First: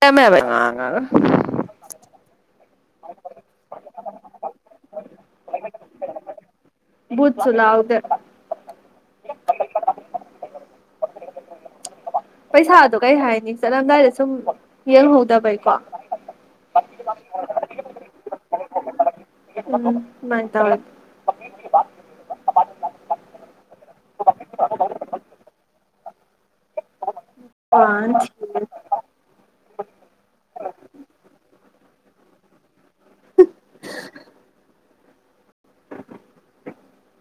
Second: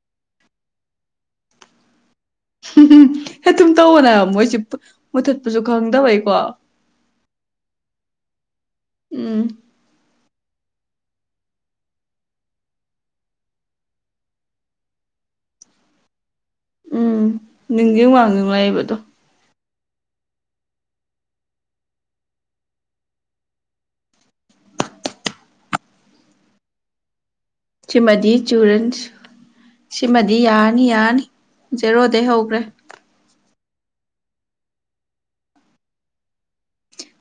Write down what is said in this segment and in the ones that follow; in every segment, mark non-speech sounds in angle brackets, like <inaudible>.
ꯂꯩꯔꯝꯃꯦꯕ ꯑꯗꯨꯝ ꯇꯧꯕꯅꯦ ꯃꯣꯏꯁꯤ ꯃꯨꯊꯠꯄꯁꯨ ꯈꯪꯗꯕꯩꯀꯣ ꯕꯨꯠꯁꯨ ꯂꯥꯎꯗꯦ ꯎꯝ ꯄꯩꯁꯥꯗꯣ ꯀꯩ ꯍꯥꯏꯅꯤ ꯆꯠꯂꯝꯗꯥꯏꯗ ꯁꯨꯝ ꯌꯦꯡꯍꯧꯗꯕꯩꯀꯣ ꯎꯝ ꯅꯤꯡꯖ ꯋꯥꯡꯖ ꯂꯩꯕꯗꯣ <inaudible> ꯋꯥꯅꯤ ꯁꯤꯃꯗꯤ ꯆꯨꯔꯟ ꯁꯤꯃꯗꯤ ꯌꯥꯟ ꯑꯅꯤ ꯌꯥꯅꯤ ꯖꯦꯔꯣꯗꯒꯤꯩ ꯍꯧꯈ꯭ꯔꯦ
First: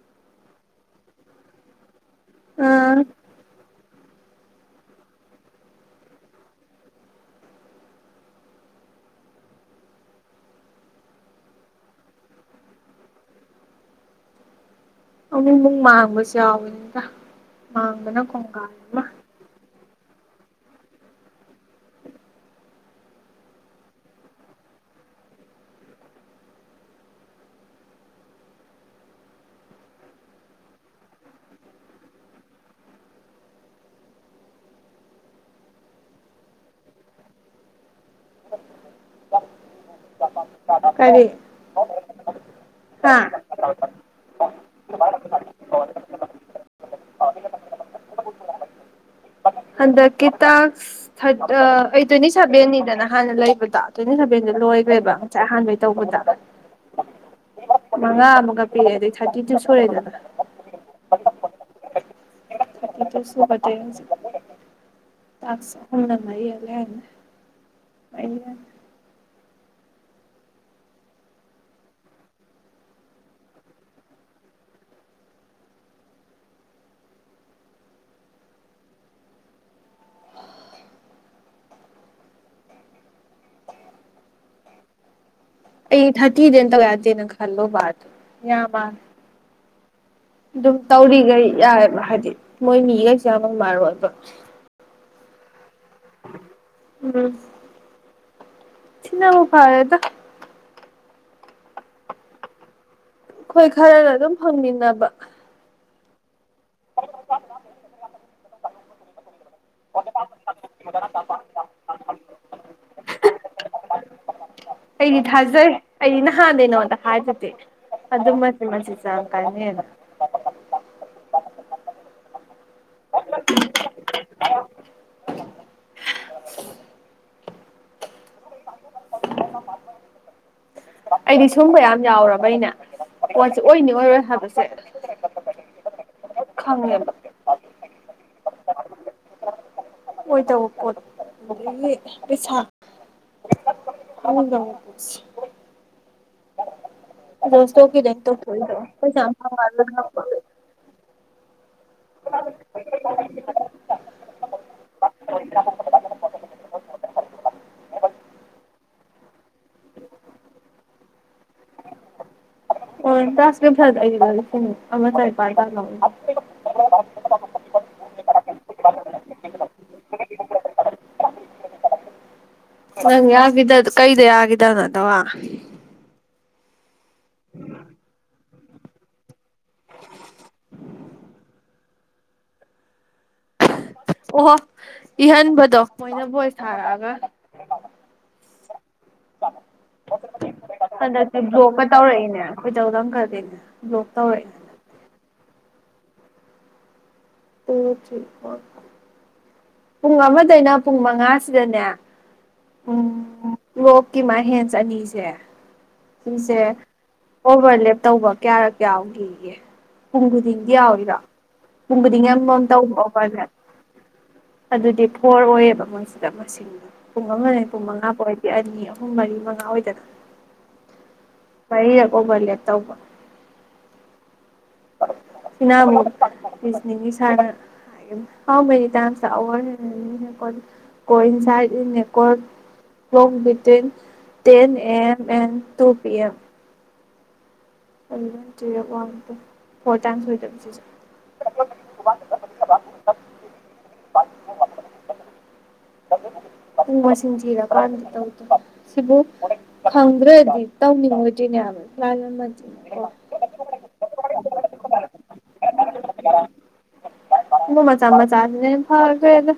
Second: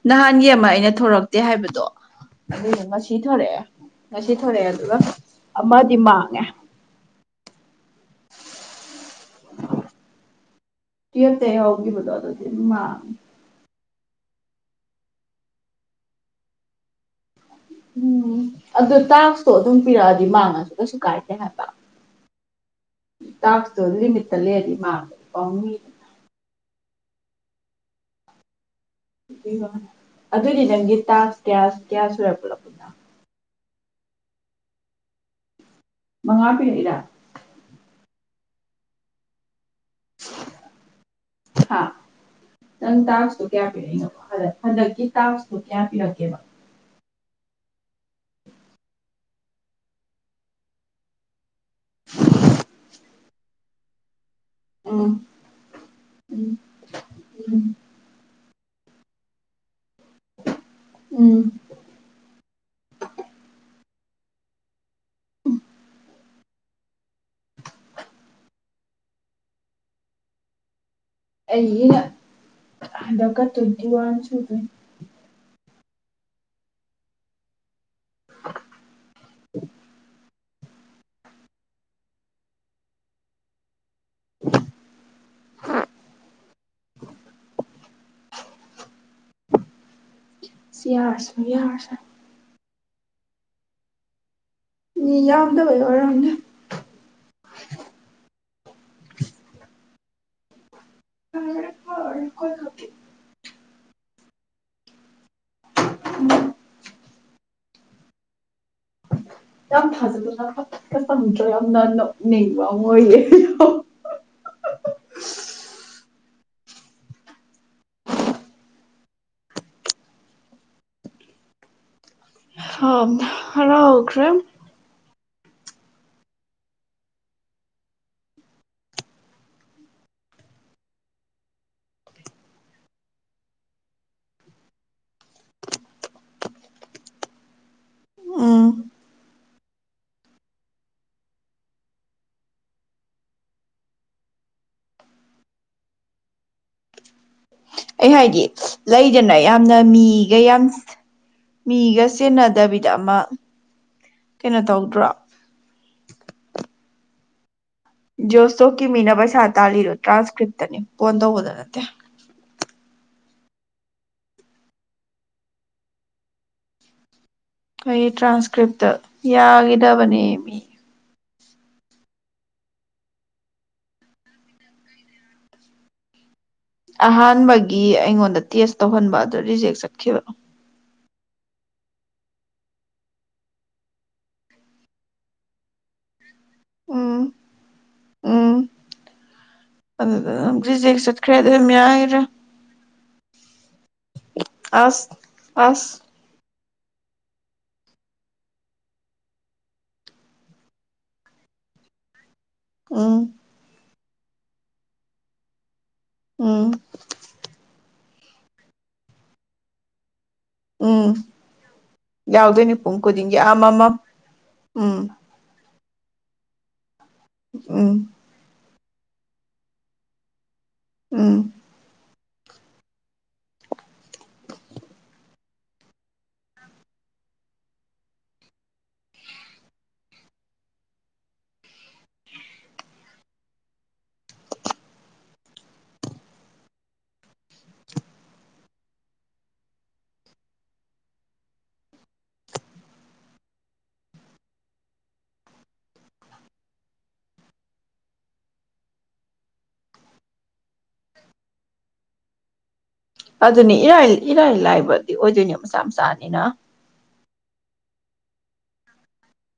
ꯅꯍꯥꯟꯒꯤ ꯑꯃ ꯑꯩꯅ ꯊꯣꯔꯛꯇꯦ ꯍꯥꯏꯕꯗꯣ ꯑꯗꯨꯗ ꯑꯥ ꯉꯁꯤ ꯊꯣꯔꯛꯑꯦ ꯉꯁꯤ ꯊꯣꯔꯛꯑꯦ ꯑꯗꯨꯒ ꯑꯃꯗꯤ ꯃꯥꯡꯉꯦ ꯇꯨꯌꯦꯞꯇ ꯍꯧꯈꯤꯕꯗꯣ ꯑꯗꯨꯗꯤ ꯃꯥꯡꯉꯦ ꯑ ꯃꯨ ꯃꯥꯥꯡꯒꯁ ꯀ ꯎꯝ ꯑꯗꯨ ꯇꯥꯣ ꯑꯗꯨꯝ ꯇꯥꯛꯄꯤꯔꯛꯑꯗꯤ ꯃꯥꯡꯉꯁꯨ ꯀꯩꯁꯨ ꯀꯥꯏꯗꯦ ꯍꯥꯏꯕ ꯇꯥꯛꯣ ꯑꯗꯨ ꯂꯤꯃꯤꯠꯇ ꯂꯩꯔꯗꯤ ꯃꯥꯡꯕꯗꯤ ꯄꯥꯎꯅꯤꯗꯅ ꯑꯗꯨꯅꯤ ꯅꯪꯒꯤ ꯇꯥꯁ ꯀ꯭ꯌꯥꯁ ꯀ꯭ꯌꯥ ꯁꯨꯔ ꯄꯨꯂꯛꯄꯅ ꯃꯉꯥꯕꯤꯔ ꯀꯔꯤ <inaudible> ꯍꯥ ꯅꯪ ꯍꯥ ꯇꯥꯁꯁꯨ ꯀꯌꯥ ꯄꯤꯔ ꯍꯟꯗꯛꯀꯤ ꯇꯥꯁꯇꯣ ꯀꯌꯥ ꯄꯤꯔꯛꯀꯦꯕ ꯑꯗ ꯀ ꯇ ꯊ ꯑ ꯑꯩꯗꯣꯏꯅꯤ ꯁꯥꯕꯦꯟꯅꯤꯗꯅ ꯍꯥꯟꯅ ꯂꯩꯕꯗ <inaudible> ꯎꯝ ꯂꯣꯏꯈ꯭ꯔꯦꯕ ꯉꯁꯥꯏ ꯑꯍꯥꯟꯕꯩ ꯇꯧꯕꯗ ꯎꯝ ꯃꯉꯥ ꯑꯃꯒ ꯄꯤꯔꯛꯑꯦ ꯑꯗꯨꯗꯩ ꯊꯥꯔꯇꯤ ꯇꯨ ꯁꯨꯔꯦꯗꯅ ꯎꯝ ꯁꯨꯗ ꯇꯁ ꯍꯅ ꯃ ꯂꯅ ꯑꯩ ꯍꯟꯗꯛꯀ ꯇꯨꯋꯇꯤ ꯋꯥꯟ ꯁꯨꯗꯅꯤ <inaudible> ꯑꯩ ꯊꯇꯗꯅꯇ ꯀꯗꯅ ꯈꯜꯂꯣ ꯌꯥ ꯃꯥ ꯑꯗꯨꯝ ꯁꯤ ꯌꯥꯔꯁꯨ ꯇꯧꯔꯤꯈꯩ ꯌꯥꯏꯑꯕ ꯌꯥꯔꯁꯅꯨ ꯍꯥꯏꯗꯤ ꯃꯣꯏ ꯃꯤꯈꯩꯁꯦꯃ ꯃꯥꯔꯣꯏꯕ ꯃꯤ ꯌꯥꯝꯗꯕꯣ ꯑꯔꯝꯗ ꯎꯝ ꯁꯤꯅꯕꯨ ꯐꯥꯦꯗ ꯔꯣꯏꯔꯈꯣꯏ ꯊꯄꯤ ꯑꯩꯈꯣꯏ ꯈꯔꯒ ꯑꯗꯨꯝ ꯐꯪꯃꯤꯟꯅꯕ ꯎꯝ <inaudible> ꯌꯥꯝ ꯊꯥꯖꯗꯅ ꯐ ꯆꯪꯗ꯭ꯔꯣ ꯌꯥꯝꯅ ꯅꯣꯛꯅꯤꯡꯕ ꯑꯃ ꯑꯣꯏꯌꯦꯦ ꯑꯩꯗꯤ ꯊꯥꯖꯩ ꯑꯩꯗꯤ ꯅꯍꯥꯟꯗꯩꯅꯣꯗ ꯍꯥꯏꯖꯗꯤꯦ ꯑꯗꯨꯃꯁꯦ ꯃꯁꯤꯁꯨꯦ ꯌꯥꯝ ꯀꯥꯟꯅꯩꯅ ꯍ ꯍꯔꯥꯎ ꯑꯣꯈ꯭ꯔꯦ ꯑꯩꯗꯤ ꯁꯨꯝꯕ ꯌꯥꯝ ꯌꯥꯎꯔꯕꯩꯅꯦ ꯄꯣꯠꯁꯦ ꯑꯣꯏꯅꯤ ꯑꯣꯏꯔꯣꯏ ꯍꯥꯏꯕꯁꯦ ꯈꯪꯉꯦꯕ ꯑꯣꯏꯣꯏ ꯇꯧꯕ ꯀꯣꯩꯁꯗ ꯍꯣꯁꯇꯣꯇꯣ ꯑꯩ ꯍꯥꯏꯗꯤ ꯂꯩꯗꯅ ꯊꯣꯛ ꯌꯥꯝꯅ ꯃꯤꯒ ꯌꯥꯝ ꯄ ꯃꯤꯒ ꯆꯦꯟꯅꯗꯕꯤꯗ ꯑꯃ ꯀꯩꯅꯣ ꯇꯧꯗ꯭ꯔꯣ ꯖꯣꯁꯣꯐꯀꯤ ꯃꯤꯅ ꯄꯩꯁꯥ ꯇꯥꯜꯂꯤꯔꯣ ꯇ꯭ꯔꯥꯟꯁꯀ꯭ꯔꯤꯞꯇꯅꯤ ꯐꯣꯟ ꯇꯧꯕꯗ ꯅꯠꯇꯦ ꯑꯣꯣꯏ ꯆꯥꯁꯀꯤ ꯐ ꯁꯤ ꯑꯃ ꯇꯔ <inaudible> ꯑꯩ ꯇ꯭ꯔꯥꯟꯁꯀ꯭ꯔꯤꯞꯇ ꯌꯥꯒꯗꯕꯅꯦꯃꯤ ꯅꯪ ꯌꯥꯈꯤꯗ ꯀꯩꯗ ꯌꯥꯈꯤꯗꯕꯅꯗꯕ ꯑꯍꯥꯟꯕꯒꯤ ꯑꯩꯉꯣꯟꯗ ꯇꯦꯁ ꯇꯧꯍꯟꯕ ꯑꯗꯨ ꯔꯤꯖꯦꯛ ꯆꯠꯈꯤꯕ ꯑꯣꯍꯣ ꯏꯍꯟꯕꯗꯣ ꯃꯣꯏꯅꯕꯨꯣꯏ ꯊꯔꯑꯒ ꯎꯝ ꯎꯝ ꯑꯗꯨꯗ ꯔꯤꯖꯦꯛ ꯆꯠꯈ꯭ꯔꯦ ꯍꯟꯗꯛꯛꯇꯦ ꯑꯗꯨ ꯑꯗꯨꯝ ꯕ꯭ꯂꯣꯛꯀ ꯌꯥꯒꯤꯗ꯭ꯔꯦ ꯇꯧꯔꯛꯏꯅꯦ ꯀꯩꯗꯧꯗ ꯈꯗꯤꯅꯦ ꯕ꯭ꯂꯣꯛ ꯇꯧꯔꯛꯏ ꯍꯟꯗꯛꯇꯦ ꯑꯁ ꯑꯁ ꯇ ꯆꯀ ꯄꯨꯡ ꯑꯃꯗꯩꯅ ꯄꯨꯡ ꯃꯉꯥꯁꯤꯗꯅꯦ ꯎꯝ ꯀꯤꯃꯥ ꯍꯦꯟꯁ ꯑꯅꯤꯁꯦ ꯁꯤꯁꯦ ꯎꯝ ꯑꯣꯕꯂꯦꯞ ꯇꯧꯕ ꯀꯌꯥꯔꯛ ꯀꯌꯥꯒꯤꯒꯦ ꯄꯨꯡ ꯈꯨꯗꯤꯡꯗꯤ ꯎꯝ ꯌꯥꯎꯔꯤꯕ ꯄꯨꯡ ꯈꯨꯗꯤꯡꯒꯤ ꯑꯃꯃꯝ ꯌꯥꯎꯗꯣꯏꯅꯤ ꯄꯨꯡ ꯇꯔꯑꯣ ꯈꯨꯗꯤꯡꯒꯤ ꯑꯩꯣꯏꯃꯦꯟ ꯑꯃꯃꯝ ꯎꯝ ꯑꯗꯨꯗꯤ ꯐꯣꯔ ꯑꯣꯏꯌꯦꯕ ꯃꯣꯏꯁꯤꯗ ꯑꯃꯅ ꯄꯨꯡ ꯑꯃꯅꯦ ꯄꯨꯡ ꯎꯝ ꯃꯉꯥ ꯐꯥꯎ ꯍꯥꯏꯗꯤ ꯑꯅꯤ ꯑꯍꯨꯝ ꯃꯔꯤ ꯃꯉꯥ ꯑꯣꯏꯗꯅ ꯎꯝ ꯑꯣꯕ ꯂꯦ ꯇꯕ ꯅꯥꯅ ꯍꯥꯎ ꯃꯦꯅꯤ ꯇꯥꯏ ꯑꯋꯥꯥꯏꯦꯀꯣꯡ between ten A M and two P M ꯑꯗꯨ ꯋꯥ ꯐꯣꯔꯗ ꯄ ꯃꯁꯤꯡ ꯊꯤꯔꯀꯥꯟ ꯇꯧꯗ ꯁꯤꯕꯨ ꯐꯪꯗ꯭ꯔꯗꯤ ꯇꯧꯅꯤꯡꯉꯗꯣꯏꯅꯦꯕ ꯂ ꯑꯗꯨꯅꯤ ꯏꯔꯥꯏꯜ ꯏꯔꯥꯏꯜ ꯍꯥꯏꯕꯗꯤ ꯑꯣꯏꯗꯣꯏꯅꯤ ꯃꯁꯥ ꯃꯁꯥ ꯑꯅꯤꯅ ꯃꯃ ꯆꯥ ꯃ ꯆꯥꯗꯅꯦ ꯐꯥꯒꯦꯗ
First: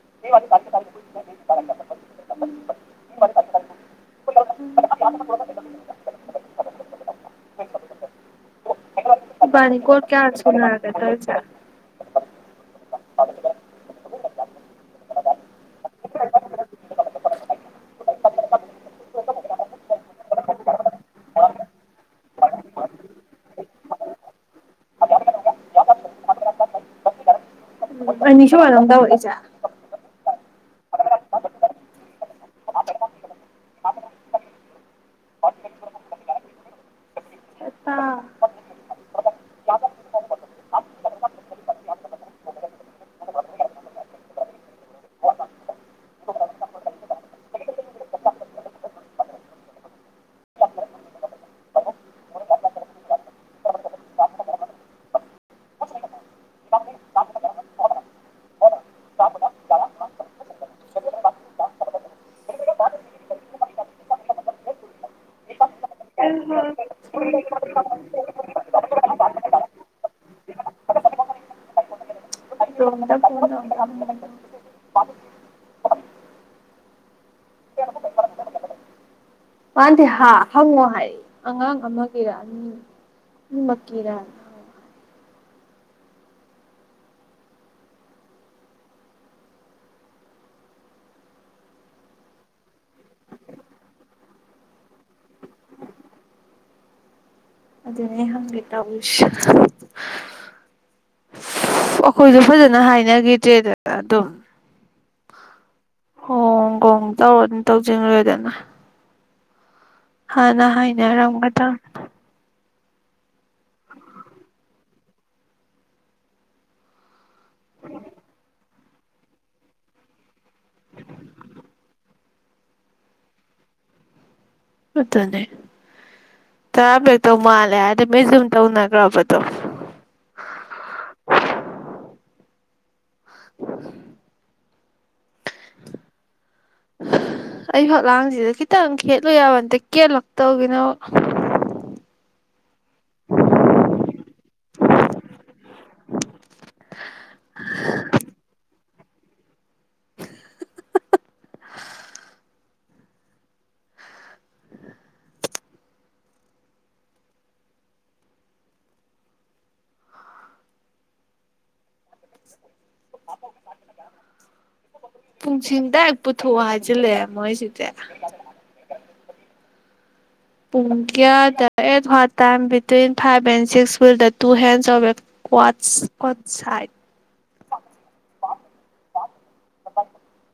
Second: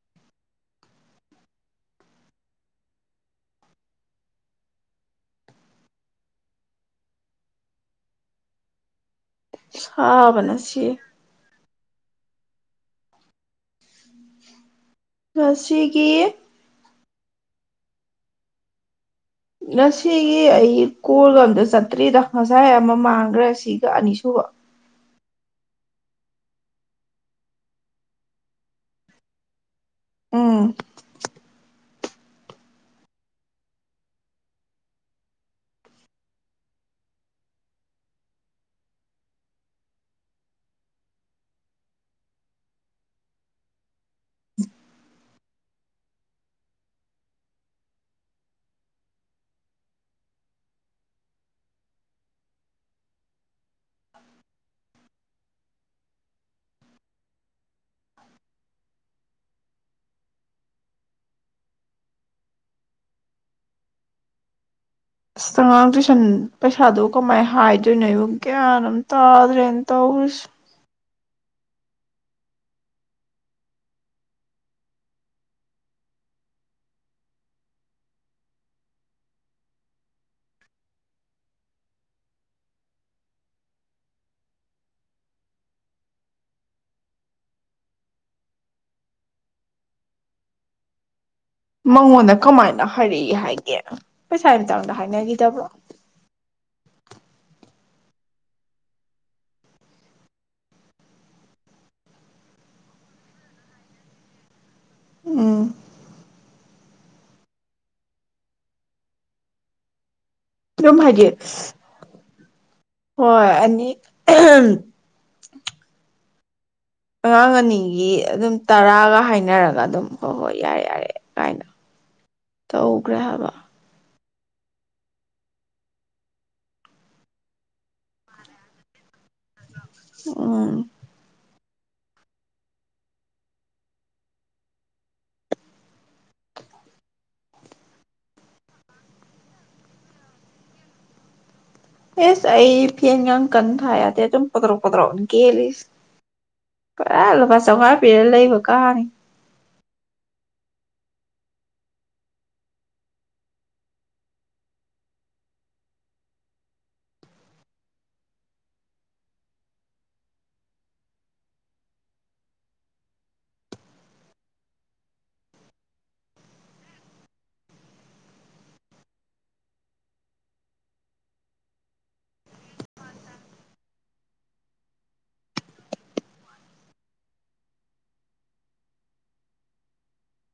<inaudible> ꯕꯥꯅꯤ ꯀꯣ ꯀꯌꯥꯁ ꯁꯥꯕꯅ ꯁꯤ ꯂꯦ ꯇꯁ <inaudible> ꯁꯠꯁꯤꯔꯤ ꯀ ꯉꯁꯤꯒꯤ ꯑꯩ ꯀꯒ ꯑꯃꯗ ꯆꯠꯇ꯭ꯔꯤꯗ ꯉꯁꯥꯏ ꯑꯃ ꯃꯥꯡꯈ꯭ꯔꯦ ꯁꯤꯒ ꯑꯅꯤ ꯁꯨꯕ ꯑꯅꯤꯁꯨ ꯋꯥꯔꯗ ꯑꯣꯏꯖ ꯎꯝ ꯁꯦꯇꯥ ꯑꯁꯇꯉꯥꯡ ꯇꯨꯏꯁꯟ ꯄꯩꯁꯥꯗꯣ ꯀꯃꯥꯏꯅ ꯍꯥꯏꯗꯣꯏꯅꯣ ꯑꯩꯨ ꯒ꯭ꯌꯥꯟ ꯑꯃꯝ ꯇꯥꯗ꯭ꯔꯦꯅ ꯇꯧꯔꯨꯁ ꯏꯇꯣꯝꯇ <inaudible> ꯃꯥꯥꯟꯗꯦ ꯍꯪꯉꯣ ꯍꯥꯏ ꯑꯉꯥꯡ ꯑꯃꯒꯤꯔꯅꯤ ꯑꯃꯛꯀꯤꯔ ꯃꯉꯣꯟꯗ ꯀꯃꯥꯏꯅ ꯍꯥꯏꯔꯛꯏ ꯍꯥꯏꯒꯦ ꯄꯩꯁꯥ ꯃꯇꯥꯡꯗ ꯍꯥꯏꯅꯈꯤꯗꯕ꯭ꯔꯣ ꯑꯗꯨꯅ ꯍꯥꯏꯒꯦ ꯁꯧꯔꯤꯁꯦ ꯑꯩꯈꯣꯏꯁꯨꯣ ꯐꯖꯅ ꯍꯥꯏꯅꯈꯤꯗ꯭ꯔꯦꯗ ꯑꯗꯨ ꯎꯝ ꯇꯧꯔꯥꯗꯤ ꯇꯧꯁꯤꯟꯒꯦꯗꯥꯅ ꯍꯥꯟꯅ ꯑꯗꯨꯝ ꯍꯥꯏꯗꯤ ꯍꯥꯏꯅꯔꯝꯒꯗ ꯍꯣꯏ ꯑꯅꯤ ꯑꯉꯥꯡ ꯑꯅꯤꯒꯤ ꯑꯗꯨꯝ ꯇꯔꯥꯒ ꯍꯥꯏꯅꯔꯒ ꯑꯗꯨꯝ ꯍꯣꯏ ꯍꯣꯏ ꯌꯥꯔꯦ ꯌꯥꯔꯦ ꯀꯥꯏꯅ ꯇꯧꯈꯒ꯭ꯔꯦ ꯍꯥꯏꯕ ꯑꯗꯨꯅꯦ ꯇꯔꯥꯕꯦꯛꯇꯧ ꯃꯥꯜꯂꯦ ꯍꯥꯏꯗꯤ ꯃꯖꯨꯝ ꯇꯧꯅꯒꯔꯕꯗꯣ ꯑꯗꯨꯨꯅꯦ ꯑꯣ ꯑꯩ ꯐꯛꯂꯥꯡꯁꯤꯗ ꯈꯤꯇꯪ ꯈꯦꯠꯂꯨ ꯌꯥꯕꯇꯦ ꯀꯦꯜꯂꯛꯇꯧꯒꯤꯅꯕꯨ ꯑꯦꯁ ꯑꯩ ꯐꯦꯟꯒ ꯀꯟꯅ ꯊꯥ ꯌꯥꯗꯗꯤ ꯑꯗꯨꯝ ꯄꯣꯗ꯭ꯔꯣ ꯄꯗ꯭ꯔꯣꯛꯅꯤ ꯀꯦꯜꯂꯤꯁꯤ ꯄꯨꯔꯥ ꯂꯨꯄꯥ ꯆꯧꯉꯥ ꯄꯤꯔꯒ ꯂꯩꯕ ꯀꯥꯅꯤ ꯄꯨꯡꯁꯤꯡ ꯗꯥꯔꯦꯛ ꯄꯨꯊꯣꯛꯑꯣ ꯍꯥꯏꯖꯤꯜꯂꯛꯑꯦ ꯃꯣꯏꯁꯤꯗꯦ ꯄꯨꯡ ꯀ꯭ꯌꯥꯗ at what time between five and six will the two hands of a ꯀ꯭ꯠꯁꯠ ꯁꯥꯏꯠ ꯆ <unintelligible>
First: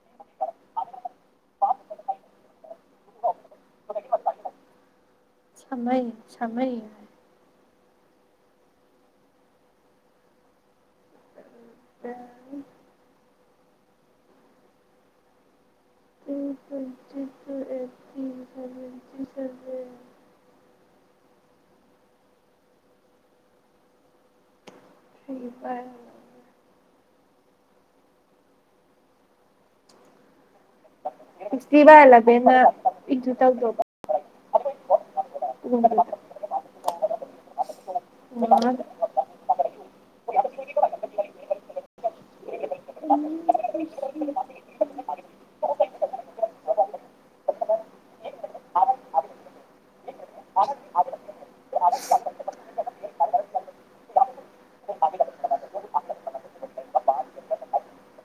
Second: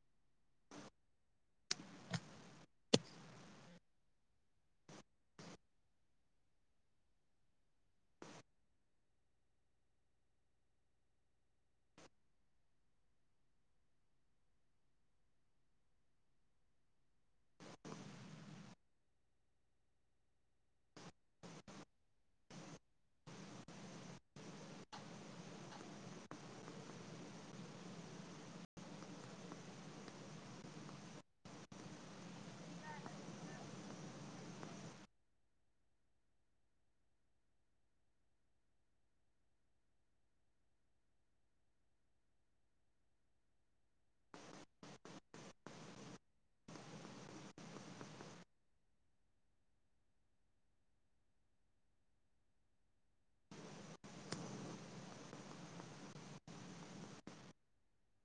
<unintelligible> ꯁꯃꯩ ꯁꯃꯩ ꯎꯝ ꯄꯖꯤ ꯑꯦꯊ ꯁꯁꯤ ꯁꯋꯦ <unintelligible> ꯁꯤ ꯐꯔ ꯁꯤꯛꯁꯇꯤ ꯕꯥꯢ ꯑꯂꯕꯦꯟꯅ ꯏꯟꯇꯨ ꯇꯧꯗꯣꯕ <unintelligible>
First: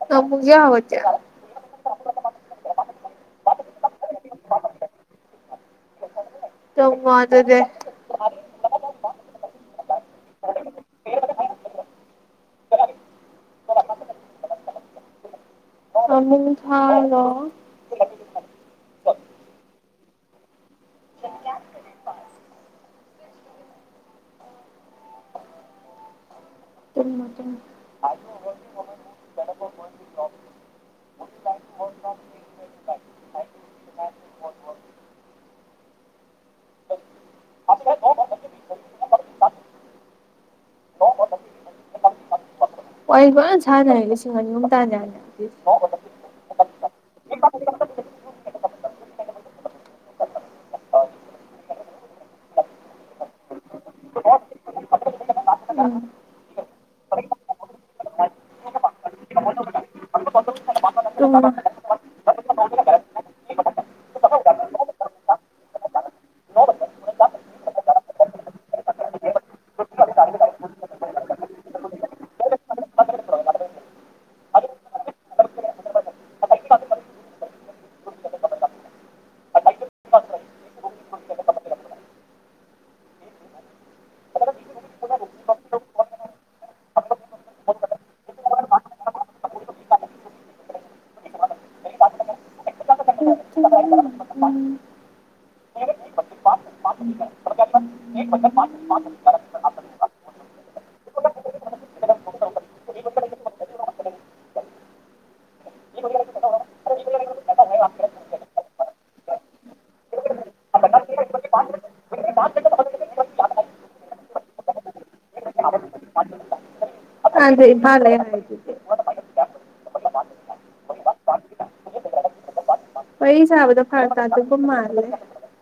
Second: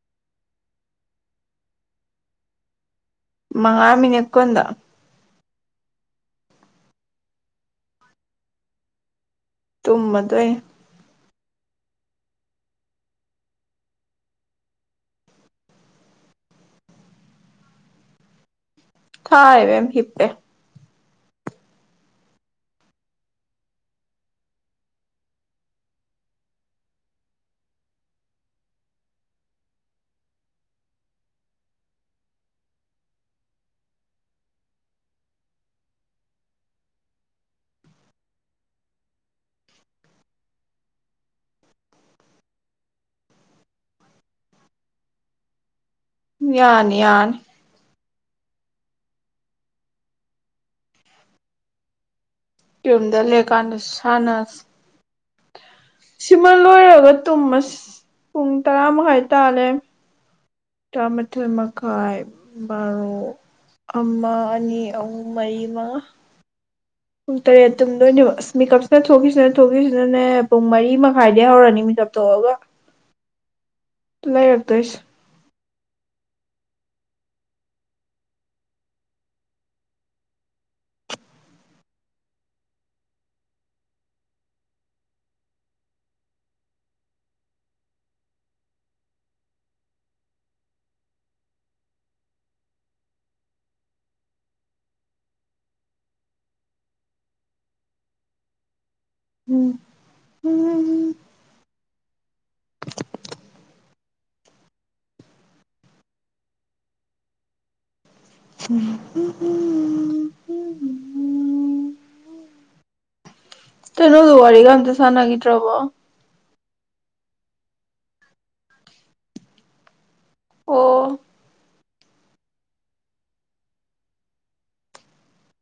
ꯅꯪ ꯄꯨꯡ ꯀꯌꯥ ꯍꯧꯒꯠꯀꯦ ꯃꯉꯥ ꯃꯤꯅꯠ ꯀꯨꯟꯗ ꯇꯨꯝꯃꯣ ꯑꯗꯨꯗꯤ ꯇꯨꯝꯃꯗꯣꯏ ꯐꯃꯨꯡ ꯊꯥꯂꯣ ꯊꯥꯔꯦ ꯢꯕꯦꯝ ꯍꯤꯞꯄꯦ <unintelligible> ꯋꯔꯤ ꯐꯖꯟ ꯁꯥꯅꯔꯗꯤ ꯂꯤꯁꯤꯡ ꯑꯅꯤ ꯑꯍꯨꯝ ꯇꯥꯟ ꯌꯥꯅꯤꯅ ꯌꯥꯅꯤ ꯌꯥꯅꯤ ꯌꯨꯝꯗ ꯂꯩꯑꯀꯥꯟꯗ ꯁꯥꯟꯅꯁꯤ ꯎꯝ ꯁꯤꯃ ꯂꯣꯏꯔꯒ ꯇꯨꯝꯃꯁꯤ ꯄꯨꯡ ꯇꯔꯥ ꯃꯈꯥꯏ ꯇꯥꯜꯂꯩꯔꯝ ꯇꯔꯥꯃꯊꯣꯢ ꯃꯈꯥꯏ ꯕꯥꯔꯣ ꯑꯃ ꯑꯅꯤ ꯑꯍꯨꯝ ꯃꯔꯤ ꯃꯉꯥ ꯄꯨꯡ ꯇꯔꯦꯠ ꯇꯨꯝꯗꯣꯏꯅꯦꯕ ꯑꯁ ꯃꯦꯀꯞꯁꯤꯅ ꯊꯣꯛꯈꯤꯁꯤꯅ ꯊꯣꯛꯈꯤꯁꯤꯅꯅꯦ ꯄꯨꯡ ꯃꯔꯤ ꯃꯈꯥꯏꯗꯒꯤ ꯍꯧꯔꯅꯤ ꯃꯤꯀꯞ ꯊꯣꯛꯑꯒ ꯂꯩꯔꯛꯇꯣꯏꯁꯦ ꯎꯝ ꯎꯝ ꯇꯩꯅꯣ ꯑꯗꯨ ꯋꯥꯔꯤꯒ ꯑꯝꯇ ꯁꯥꯟꯅꯈꯤꯗ꯭ꯔꯕꯣ ꯃꯥ ꯍꯥꯏ <unintelligible> ꯑꯣ ꯋꯥꯔꯤ ꯁꯥꯕꯗꯣ ꯐꯥꯔꯛ ꯇꯗꯧꯕ ꯃꯥꯜꯂꯦ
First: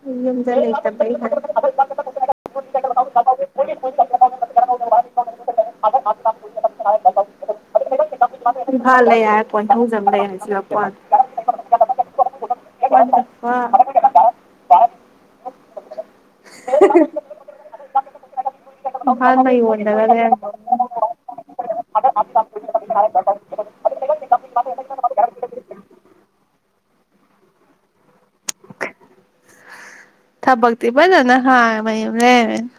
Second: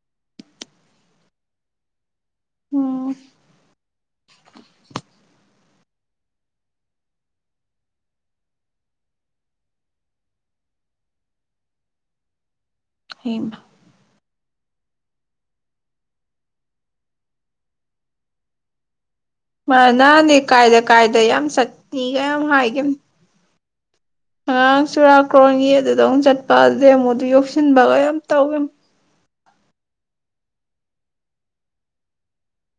ꯑꯩ ꯌꯨꯝꯗ ꯂꯩꯇꯕꯩ ꯑꯣꯝ ꯢꯝꯐꯥꯜ ꯂꯩ ꯍꯥꯢꯔꯥ ꯄꯣꯏꯊꯧꯖꯝ ꯂꯩ ꯍꯥꯏꯖꯤꯜꯂꯛꯄ꯭ꯋꯥꯅꯤ ꯑ <unintelligible> ꯏꯝꯐꯥꯜ ꯃꯌꯣꯟꯗꯒ ꯃꯥꯅꯥꯟꯗꯤ ꯂꯩꯔꯝꯃꯒ ꯀꯥꯏꯗ ꯀꯥꯏꯗ ꯌꯥꯝ ꯆꯠ ꯀꯤꯒ ꯌꯥꯝ ꯍꯥꯏꯒꯤꯝ ꯑꯉꯥꯡ ꯆꯨꯔꯥꯀꯣꯟꯒꯤ ꯑꯗꯨꯗ ꯃꯨꯛ ꯆꯠꯄ ꯃꯨꯗꯨꯗꯩ ꯑꯃꯨꯛ ꯑꯗꯨ ꯌꯧꯁꯤꯟꯕꯒ ꯌꯥꯝ ꯇꯧꯒꯤꯝ ꯊꯕꯛꯇꯤ ꯐꯖꯅ ꯍꯥꯡꯢ ꯃꯌꯨꯝ ꯂꯩꯔꯝꯃꯤꯅ꯫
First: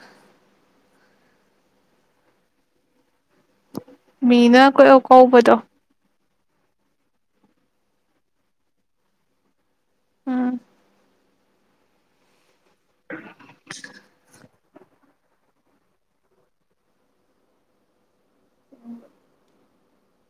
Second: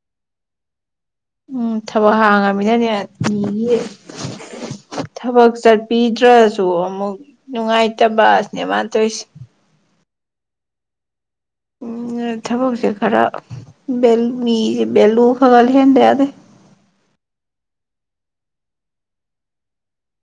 ꯎꯝ ꯊꯕꯛ ꯍꯥꯡꯉꯃꯤꯅꯅꯦ ꯃꯤꯒꯤ ꯃꯤꯅ ꯀꯣꯏ ꯀꯧꯕꯗꯣ ꯇ꯭ꯔꯁꯨ ꯑꯃꯨꯛ ꯅꯨꯡꯉꯥꯏꯇꯕꯁꯅꯦ ꯃꯥ ꯇꯣꯏꯁꯤ ꯎꯝ ꯎꯝ ꯊꯕꯛꯁꯦ ꯈꯔ ꯕꯦ ꯃꯤꯖꯦ ꯕꯂꯨ ꯈꯔ ꯂꯩ ꯍꯟꯗ ꯌꯥꯗꯦ